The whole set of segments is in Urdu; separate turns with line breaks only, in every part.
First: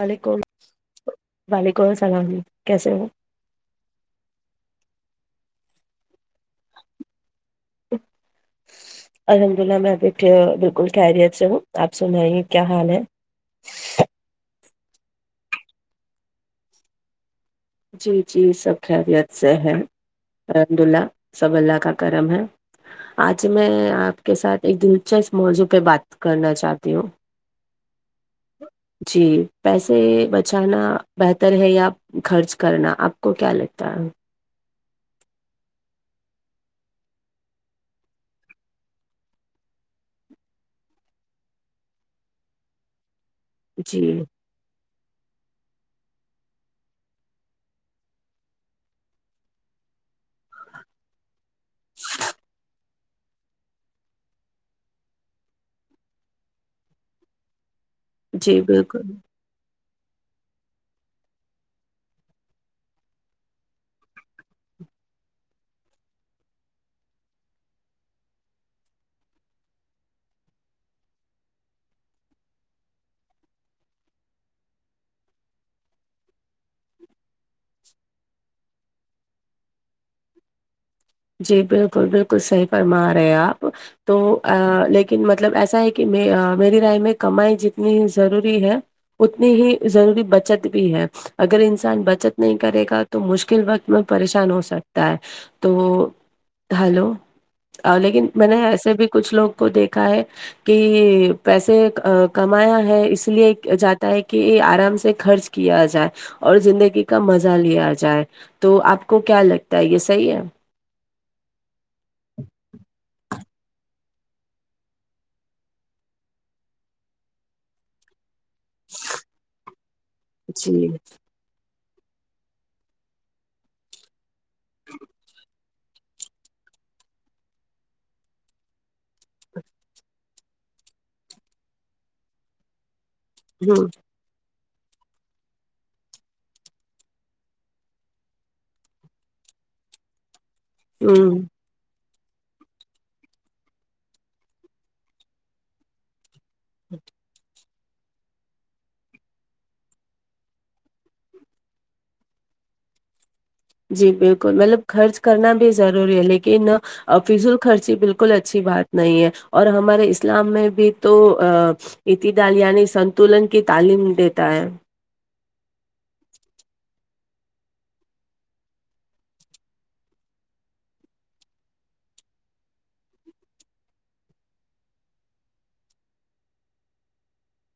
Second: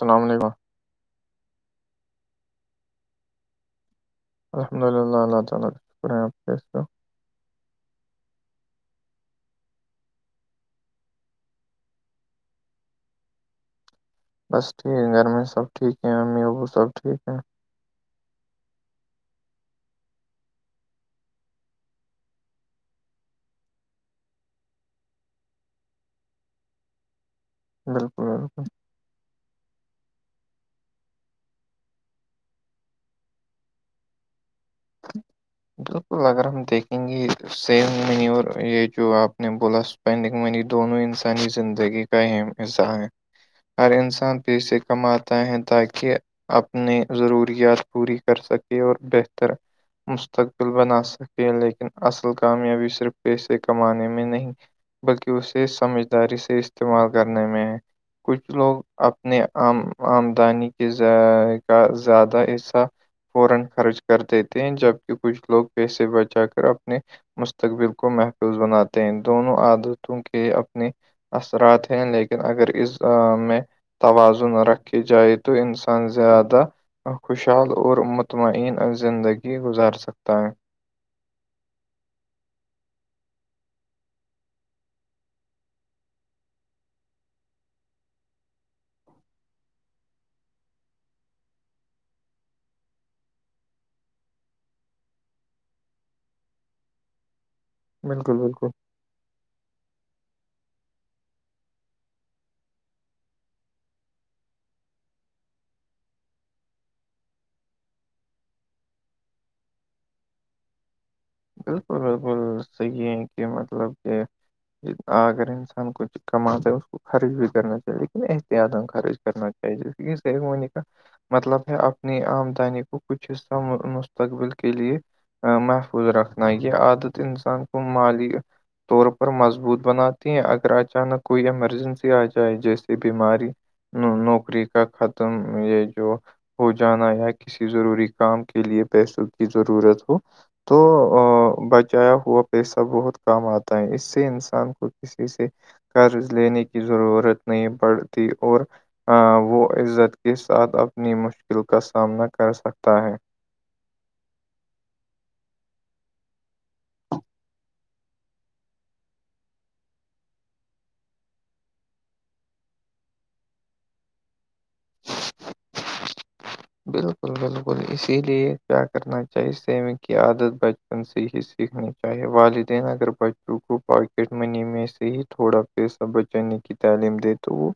السلام علیکم
وعلیکم السلام کیسے ہو
الحمد للہ اللہ تعالی شکرہ آپ کیسے ہو
الحمد للہ میں ابھی بالکل خیریت سے ہوں آپ سنائیے کیا حال ہے
بس ٹھیک ہے گھر میں سب ٹھیک ہے امی ابو سب ٹھیک ہیں
جی جی سب خیریت سے ہے الحمد للہ سب اللہ کا کرم ہے آج میں آپ کے ساتھ ایک دلچسپ موضوع پہ بات کرنا چاہتی ہوں
بالکل بالکل
جی پیسے بچانا بہتر ہے یا خرچ کرنا آپ کو کیا لگتا ہے
بالکل اگر ہم دیکھیں گے سیونگ منی اور یہ جو آپ نے بولا سو اسپینڈنگ منی دونوں انسانی زندگی کا اہم حصہ ہے ہر
جی
انسان پیسے کماتا ہیں تاکہ اپنے ضروریات پوری کر سکے اور بہتر مستقبل لبنا سکتے ہیں لیکن اصل کامیابی صرف پیسے کمانے میں نہیں بلکہ اسے سمجھداری سے استعمال کرنے میں ہے کچھ
جی
لوگ
بالکل
اپنے آم آمدانی کے کا زیادہ حصہ فوران خرچ کر دیتے ہیں جبک کچھ لوگ پیسے بچا کر اپنے مستقبل کو محفوظ بناتے ہیں دونوں عادتوں کے اپنے اثرات ہیں لیکن اگر اس میں توازن رکھی جائے تو انسان زیادہ خوشحال اور مطمئن زندگی گزار سکتا ہے
جی بالکل بالکل صحیح فرما رہے آپ تو لیکن مطلب ایسا ہے کہ میری رائے میں کمائی جتنی ضروری ہے اتنی ہی ضروری بچت بھی ہے اگر انسان بچت نہیں کرے گا تو مشکل وقت میں پریشان ہو سکتا ہے تو ہلو لیکن
بالکل
میں نے
بالکل
ایسے بھی کچھ لوگوں کو دیکھا ہے کہ پیسے کمایا ہے اس لیے جاتا ہے کہ یہ آرام سے خرچ کیا جائے اور زندگی کا مزہ لیا جائے تو آپ کو کیا لگتا ہے یہ صحیح ہے
بالکل بالکل صحیح ہے کہ مطلب کہ اگر انسان کوئی کماتا ہے اس کو خرچ بھی کرنا چاہیے احتیاط خرچ کرنا چاہیے
جی
[unintelligible] مطلب ہے اپنی آمدنی کو کچھ حصہ مستقبل کے لیے مہ خود رکھنا یہ عادت انسان کو مالی طور پر مضبوط بناتی ہیں اگر اچانک کوئی ایمرجنسی آ جائے جیسے یہ بیماری
ہوں
نوکری کا ختم یہ جو ہو جانا یا کسی ضروری کام کے لیے پیسوں کی ضرورت ہو تو ا
ہوں
بچ چایا ہوا پیسہ بہت کام آتا ہے اس سے انسان کو کسی سے قرض لینے کی ضرورت نہیں پڑتی اور وہ عزت کے ساتھ اپنی مشکل کا سامنا کر سکتا ہے
جی بالکل مطلب خرچ کرنا بھی ضروری ہے لیکن فضول خرچی بالکل اچھی بات نہیں ہے اور ہمارے اسلام میں بھی تو ا اعتدال یعنی سنتولن کی تعلیم دیتا ہے
بالکل بالکل اسی لیے کیا کرنا چاہیے سیونگ کی عادت ب ان سے ہی سیکھنی چاہیے والدین اگر بچوں کو پاکٹ منی میں سے ہی تھوڑا پیسا بچانے کی تعلیم دے تو وہ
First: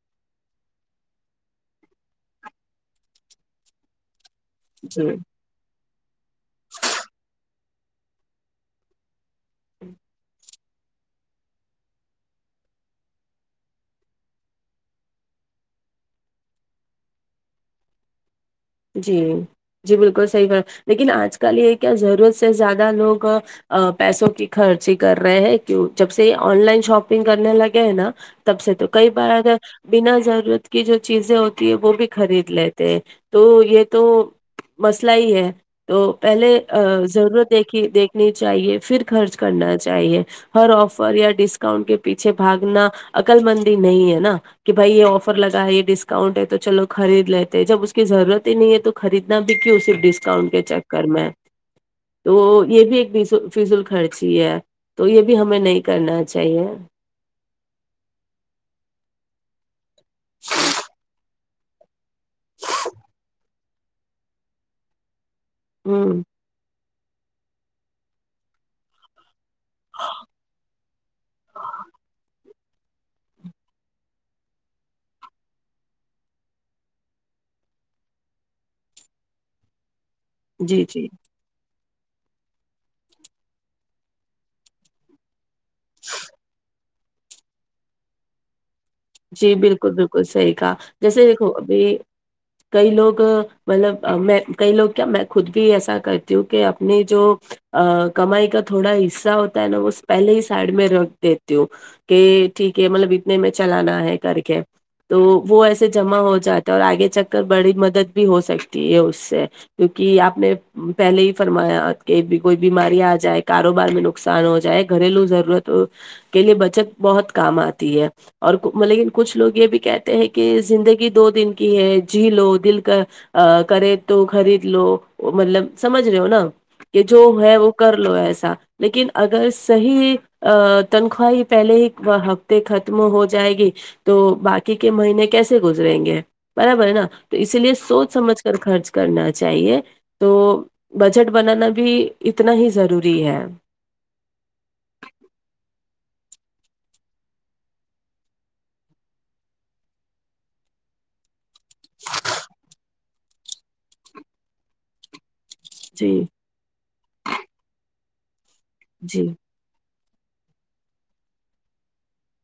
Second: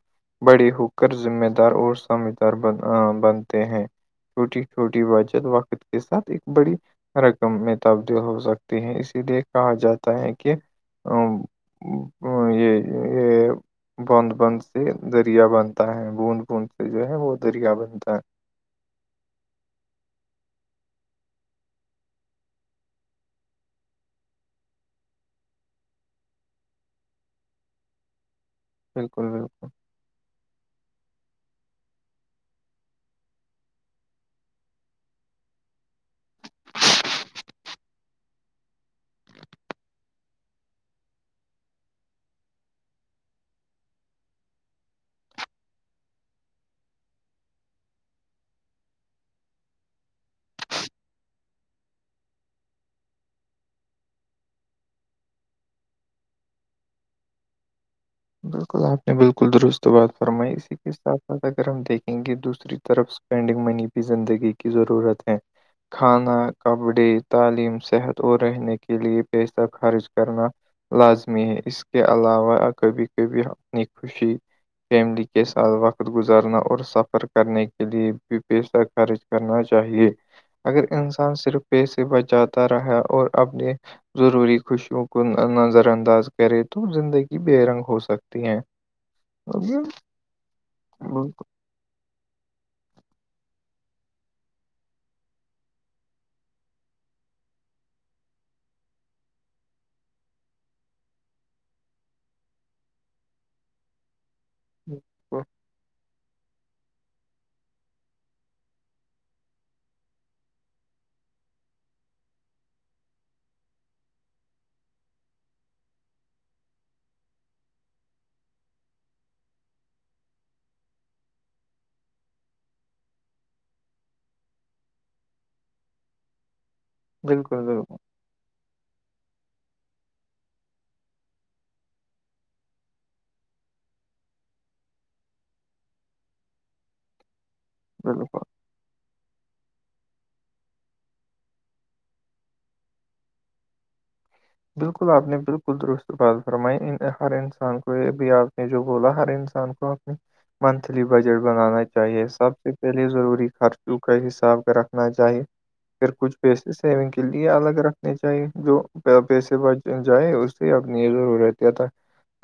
بڑی ہوکر ذمہ دار اور سمجھدار ب بن ہیں چھوٹی چھوٹی
جی
بچت وقت کی کے ساتھ ایک بڑی رقم میں تبدیل ہو سکتی ہے اسی لیے کہا جاتا ہے کہ ا یہ یہ بند بند سے دریا بنتا ہے بوند بوند سے جو ہے وہ دریا بنتا ہے
جی جی بالکل صحیح بات لیکن آج کل یہ کیا ضرورت سے زیادہ لوگ پیسوں کی خرچ ہی کر رہے ہیں کی جب سے آن لائن شاپنگ کرنے لگے ہیں نا تب سے تو کئی
بالکل
بار اگر
بالکل
بنا ضرورت کی جو چیزیں ہوتی ہے وہ بھی خرید لیتے ہیں تو یہ تو مسئلہ ہی ہے تو پہلے ضرورت دیکھی دیکھنی چاہیے پھر خرچ کرنا چاہیے ہر آفر یا ڈسکاؤنٹ کے پیچھے بھاگنا عقل مندی نہیں ہے نا کہ بھائی یہ آفر لگا ہے یہ ڈسکاؤنٹ ہے تو چلو خرید لیتے ہیں جب اس کی ضرورت ہی نہیں ہے تو خریدنا بھی کیوں صرف ڈسکاؤنٹ کے چکر میں تو یہ بھی ایک فضول خرچی ہے تو یہ بھی ہمیں نہیں کرنا چاہیے
بالکل آپ نے بالکل درست بات فرمائی اسی کے ساتھ ساتھ اگر ہم دیکھیں گے دوسری طرف سے اسپینڈنگ منی بھی زندگی کی ضرورت ہے
ہ
کھانا کپڑے تعلیم صحت اور رہنے کے لیے پیسہ خرچ کرنا لازمی ہے اس کے علاوہ کبھی کبھی اپنی خوشی فیملی کے ساتھ وقت گزارنا اور سفر کرنے کے لیے بھی پیسہ خرچ کرنا چاہیے
جی
اگر
جی
انسان صرف پیسے بچاتا رہا اور اپنے ضروری خوشیوں کو نظر انداز کرے تو زندگی بے رنگ ہو سکتی ہے
جی بالکل بالکل صحیح کہا جیسے
بالکل
دیکھو ابھی کئی لوگ مطلب میں کئی لوگ کیا میں خود بھی ایسا کرتی ہوں کہ اپنی جو ا کمائی کا تھوڑا حصہ ہوتا ہے نا وہ پہلے ہی سائڈ میں رکھ دیتے ہو کہ ٹھیک ہے مطلب اتنے میں چلانا ہے کر کے تو وہ ایسے جمع ہو جات اور آگے چل کر بڑی مدد بھی ہو سکتی ہے اس سے کیونکہ آپ نے پہلے ہی فرمایا کہ کوئی بیماری آ جائے کاروبار میں نقصان ہو جائے گھریلو ضرورتوں کے لیے بچت بہت کام آتی ہے اور مگر لیکن کچھ لوگ یہ بھی کہتے ہیں کہ زندگی دو دن کی ہے جی لو دل کا ا کرے تو خرید لو مطلب سمجھ رہے ہو نا کہ جو ہے
بالکل
وہ
بالکل
کر لو ایسا لیکن اگر صحیح تنخواہ پہلے ہی ہفتے تک ختم ہو جائے گی تو باقی کے مہینے کیسے گزریں گے برابر ہے نا تو اسی لیے سوچ
بالکل
سمجھ کر خرچ کرنا چاہیے تو بجٹ بنانا بھی اتنا ہی ضروری ہے
بالکل آپ نے بالکل درست بات فرمائی ہر انسان کو یہ ابھی آپ نے جو بولا ہر انسان کو منتھلی بجٹ بنانا چاہیے سب سے پہلے ضروری خرچوں کا حساب رکھنا چاہیے پھر
جی
کچھ پیسے سیونگ کے لیے الگ رکھنے چاہیے جو
جی
پیسے بچ جائے اس سے اپنی یہ ضرور رہتا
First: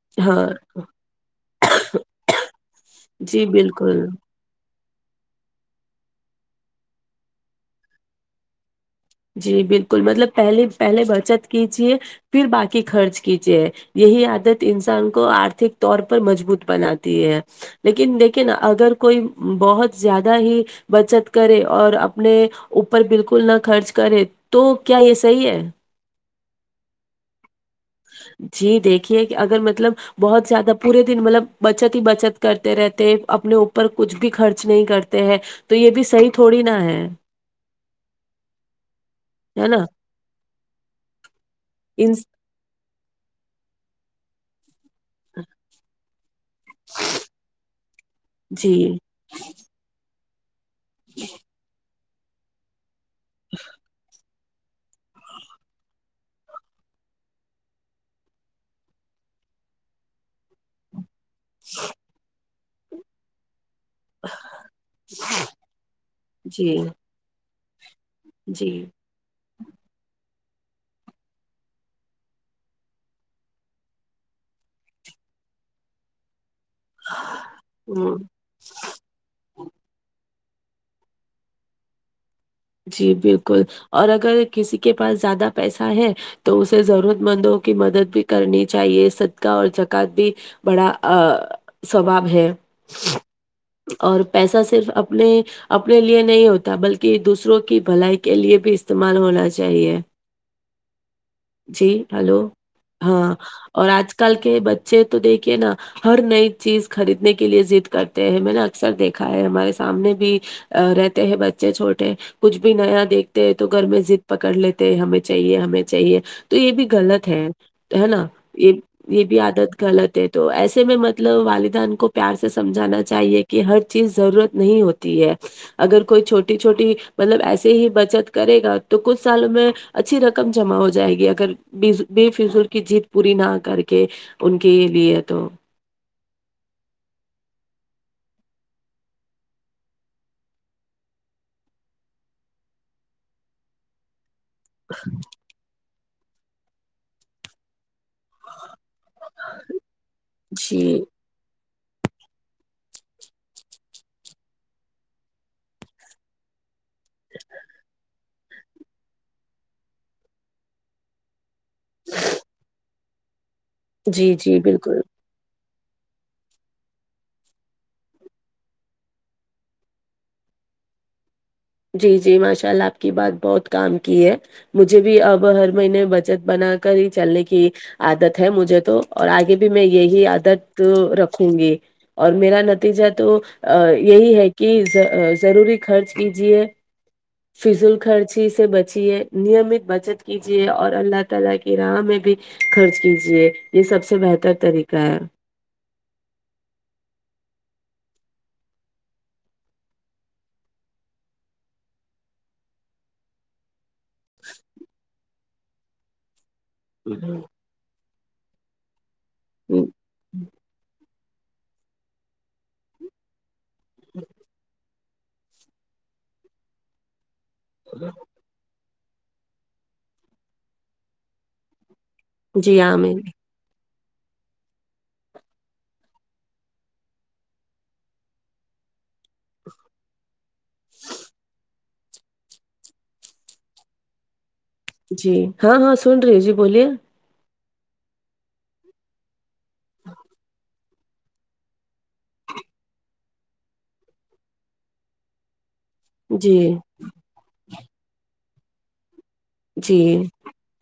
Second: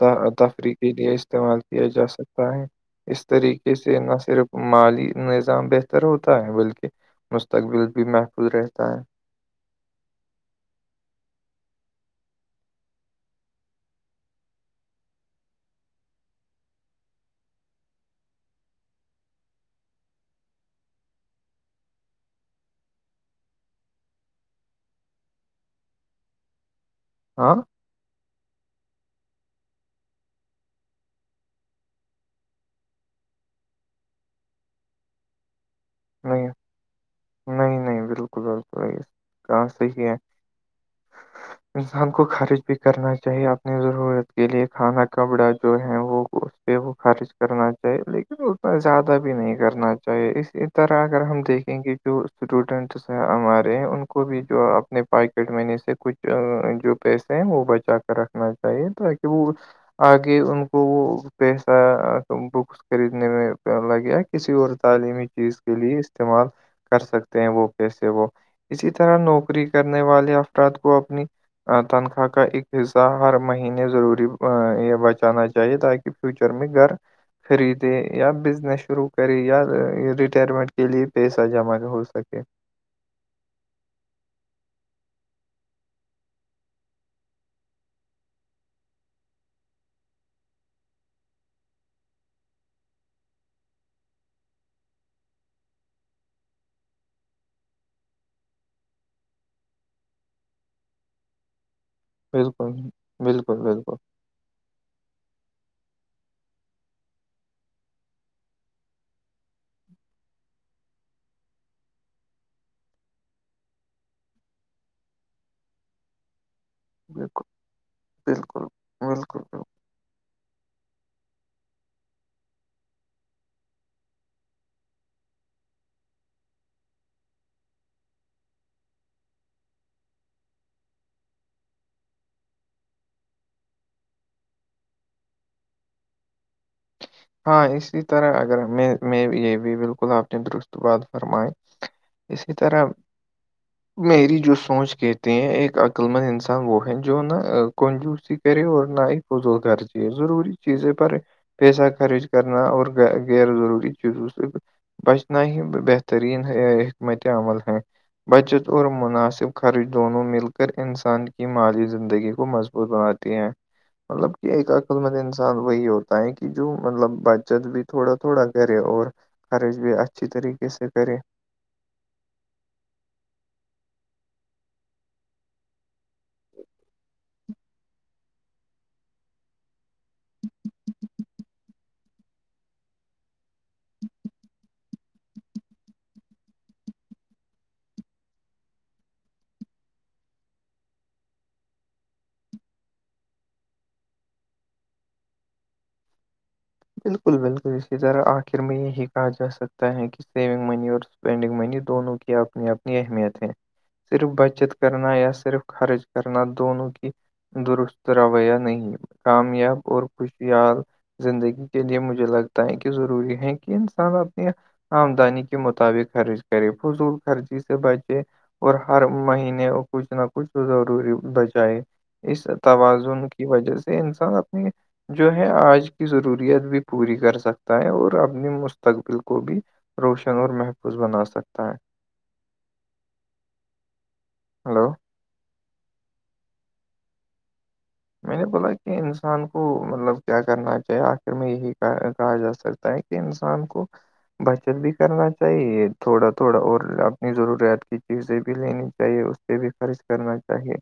تھا
ہاں
تفریح کے لیے استعمال کیا جا سکتا ہے اس
جی
طریقے سے
بالکل
نہ صرف مالی نظام بہتر ہوتا ہے بلکہ مستقبل بھی محفوظ رہتا ہے
جی بالکل مطلب پہلے پہلے بچت کیجیے پھر باقی خرچ کیجیے یہی عادت انسان کو آرتھک طور پر مضبوط بناتی ہے لیکن دیکھے نا اگر کوئی بہت زیادہ ہی بچت کرے اور اپنے اوپر بالکل نہ خرچ کرے تو کیا یہ صحیح ہے
ہاں
جی دیکھیے کہ اگر مطلب بہت زیادہ پورے دن مطلب بچت ہی بچت کرتے رہتے اپنے اوپر کچھ بھی خرچ نہیں کرتے تے ہیں تو یہ بھی صحیح
نہیں
تھوڑی نا ہے
نہیں نہیں بالکل بالکل کہاں صحیح ہے انسان
ان
کو خرچ بھی کرنا چاہیے اپنی ضرورت کے لیے کھانا کپڑا جو ہے وہ اس پہ وہ خرچ کرنا چاہیے لیکن اس
جی
میں زیا دہ بھی نہیں کرنا چاہیے اسی طرح اگر ہم دیکھیں گے جو اسٹوڈنٹس ہمارے ان کو بھی جو اپنے پاکٹ منی سے کچھ جو پیسے ہیں وہ بچا کر رکھنا چاہیے تاکہ وہ آگے ان کو وہ پیسہ بکس خریدنے میں لگے یا کسی اور تعلیمی چیز کے لیے استعمال
جی
کر سکتے ہیں وہ پیسے وہ
جی
اسی طرح اس طرح نوکری کرنے والے افراد کو اپنی تنخواہ کا ایک حصہ ہر مہینے ضروری یہ بچانا چاہیے تاکہ فیوچر میں گھر خریدے یا بزنس شروع کرے یا
ہ
ریٹائرمنٹ کے لیے پیسہ جمع ہو سکے
جی بالکل اور اگر کسی کے پاس زیادہ پیسہ ہے تو اسے ضرورت مندوں کی مدد بھی کرنی چاہیے صدقہ اور زکوته بھی بڑا ثواب ہے اور پیسہ صرف اپنے اپنے لیے نہیں ہوتا بلکہ دوسروں کی بھلائی کے لیے بھی استعمال ہونا چاہیے جی ہلو
بالکل
ہاں
بالکل
اور
بالکل
آج کل کے بچے تو دیکھئے نا ہر نئی چیز خریدنے کے لیے ضد کرتے ہیں میں نے اکثر دیکھا ہے ہمارے سامنے بھی رہتے ہیں بچے چھوٹے کچھ بھی نیا دیکھتے ہیں تو گھر میں ضد پکڑ لیتے ہیں ہمیں چاہیے ہمیں چاہیے تو یہ بھی
بالکل
غلط
بالکل
ہے ہے نا
بالکل
یہ یہ بھی
بالکل
عادت غلط ہے تو ایسے میں مطلب والدین کو پیار سے سمجھانا چاہیے کہ ہر چیز ضرورت نہیں ہو تی ہے اگر کوئی چھوٹی چھوٹی مطلب ایسے ہی بچت کرے گا تو کچھ سالوں میں اچھی رقم جمع ہو جائے گی اگر بے فضول کی جیت پوری نہ کر کے ان کے لیے تو
ہاں اسی طرح اگر میں میں یہ بھی بالکل آپ نے درست بات فرمائی اسی طرح میری جو سونچ کہتے ہیں ایک عقل مند انسان وہ ہے جو نہ کنجوسی کرے اور نہ ہی فضول خرچی ضروری
جی
چیزیں پر پیسہ خرچ کرنا اور غیر ضروری چیزوں سے بچنا ہی بہترین ہے بہترین عمل ہیں بچت اور مناسب خرچ دونوں مل کر انسان مالی زندگی کو مضبوط بناتی ہیں مطلب
جی
کہ
جی
ایک عقل
بالکل
مند انسان وہی ہوتا ہے کی جو مطلب بچت بھی تھوڑا تھوڑا کرے اور خرچ بھی اچھی طریقے سے کرے
جی جی ماشاء اللہ آپ کی بات بہت کام کی ہے مجھے بھی اب ہر مہینے بچت بنا کر ہی چلنے کی عادت ہے مجھے تو اور آگے بھی میں یہی عادت رکھوں گی اور میرا نتیجہ تو ا یہی ہے کہ ضروری خرچ کیجیے فضول خرچی سے بچیے نیمت بچت کیجیے اور اللہ تعالی کی راہ میں بھی خرچ کیجیے یہ سب سے بہتر طریقہ ہے
بالکل بالکل اسی طرح آخر میں یہی کہا جا سکتا ہے کہ سیونگ منی اور اسپینڈنگ منی دونوں کی اپنی اپنی اہمیت ہے صرف بچت کرنا یا صرف خرچ کرنا دونوں درست رویہ نہیں کامیاب اور خوشیال زندگی کے لیے مجھے لگتا ہے کہ ضروری ہے کہ انسان اپنے آمدنی کے مطابق خرچ کرے فضول خرچی سے بچے اور ہر مہینے کچھ نہ کچھ ضروری بچائے اس
جی عامر
توازن کی وجہ سے انسان اپنی جو ہے آج کی ضرورت ور بھی پوری کر سکتا ہے اور اپنی مستقبل کو بھی روشن اور محفوظ بنا سکتا ہے ہیلو
جی ہاں ہاں سن رہی جی بولیے
میں نے بولا کہ انسان کو مطلب کیا کرنا چاہیے آخر میں یہی کہا جا سک تا ہے کہ انسان کو بچت بھی کرنا چاہیے تھوڑا
جی
تھوڑا اور اپنی ضروریات کی چیزیں بھی لینی چاہیے اس پہ بھی
جی
خرچ کرنا چاہیے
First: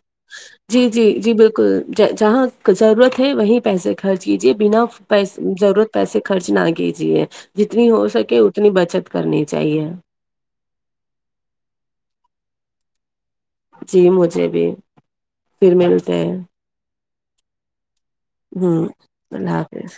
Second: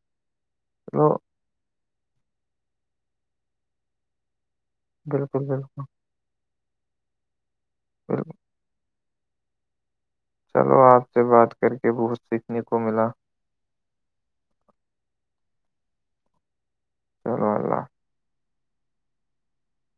جی جی
چلو
جی بل کل ج جہاں ضرورت ہے وہیں پیسے خرچ کیجیے بنا پے
بالکل بالکل
ضرورت پیسے کے خرچ نہ کیجیے جتنی ہو
بالکل
سکے اتنی بچت کرنی چاہیے
چلو آپ سے بات کرکے بہت سیکھنے کو ملا
جی مجھے بھی پھر ملتے ہیں
چلو اللہ
ہوں اللہ حافظ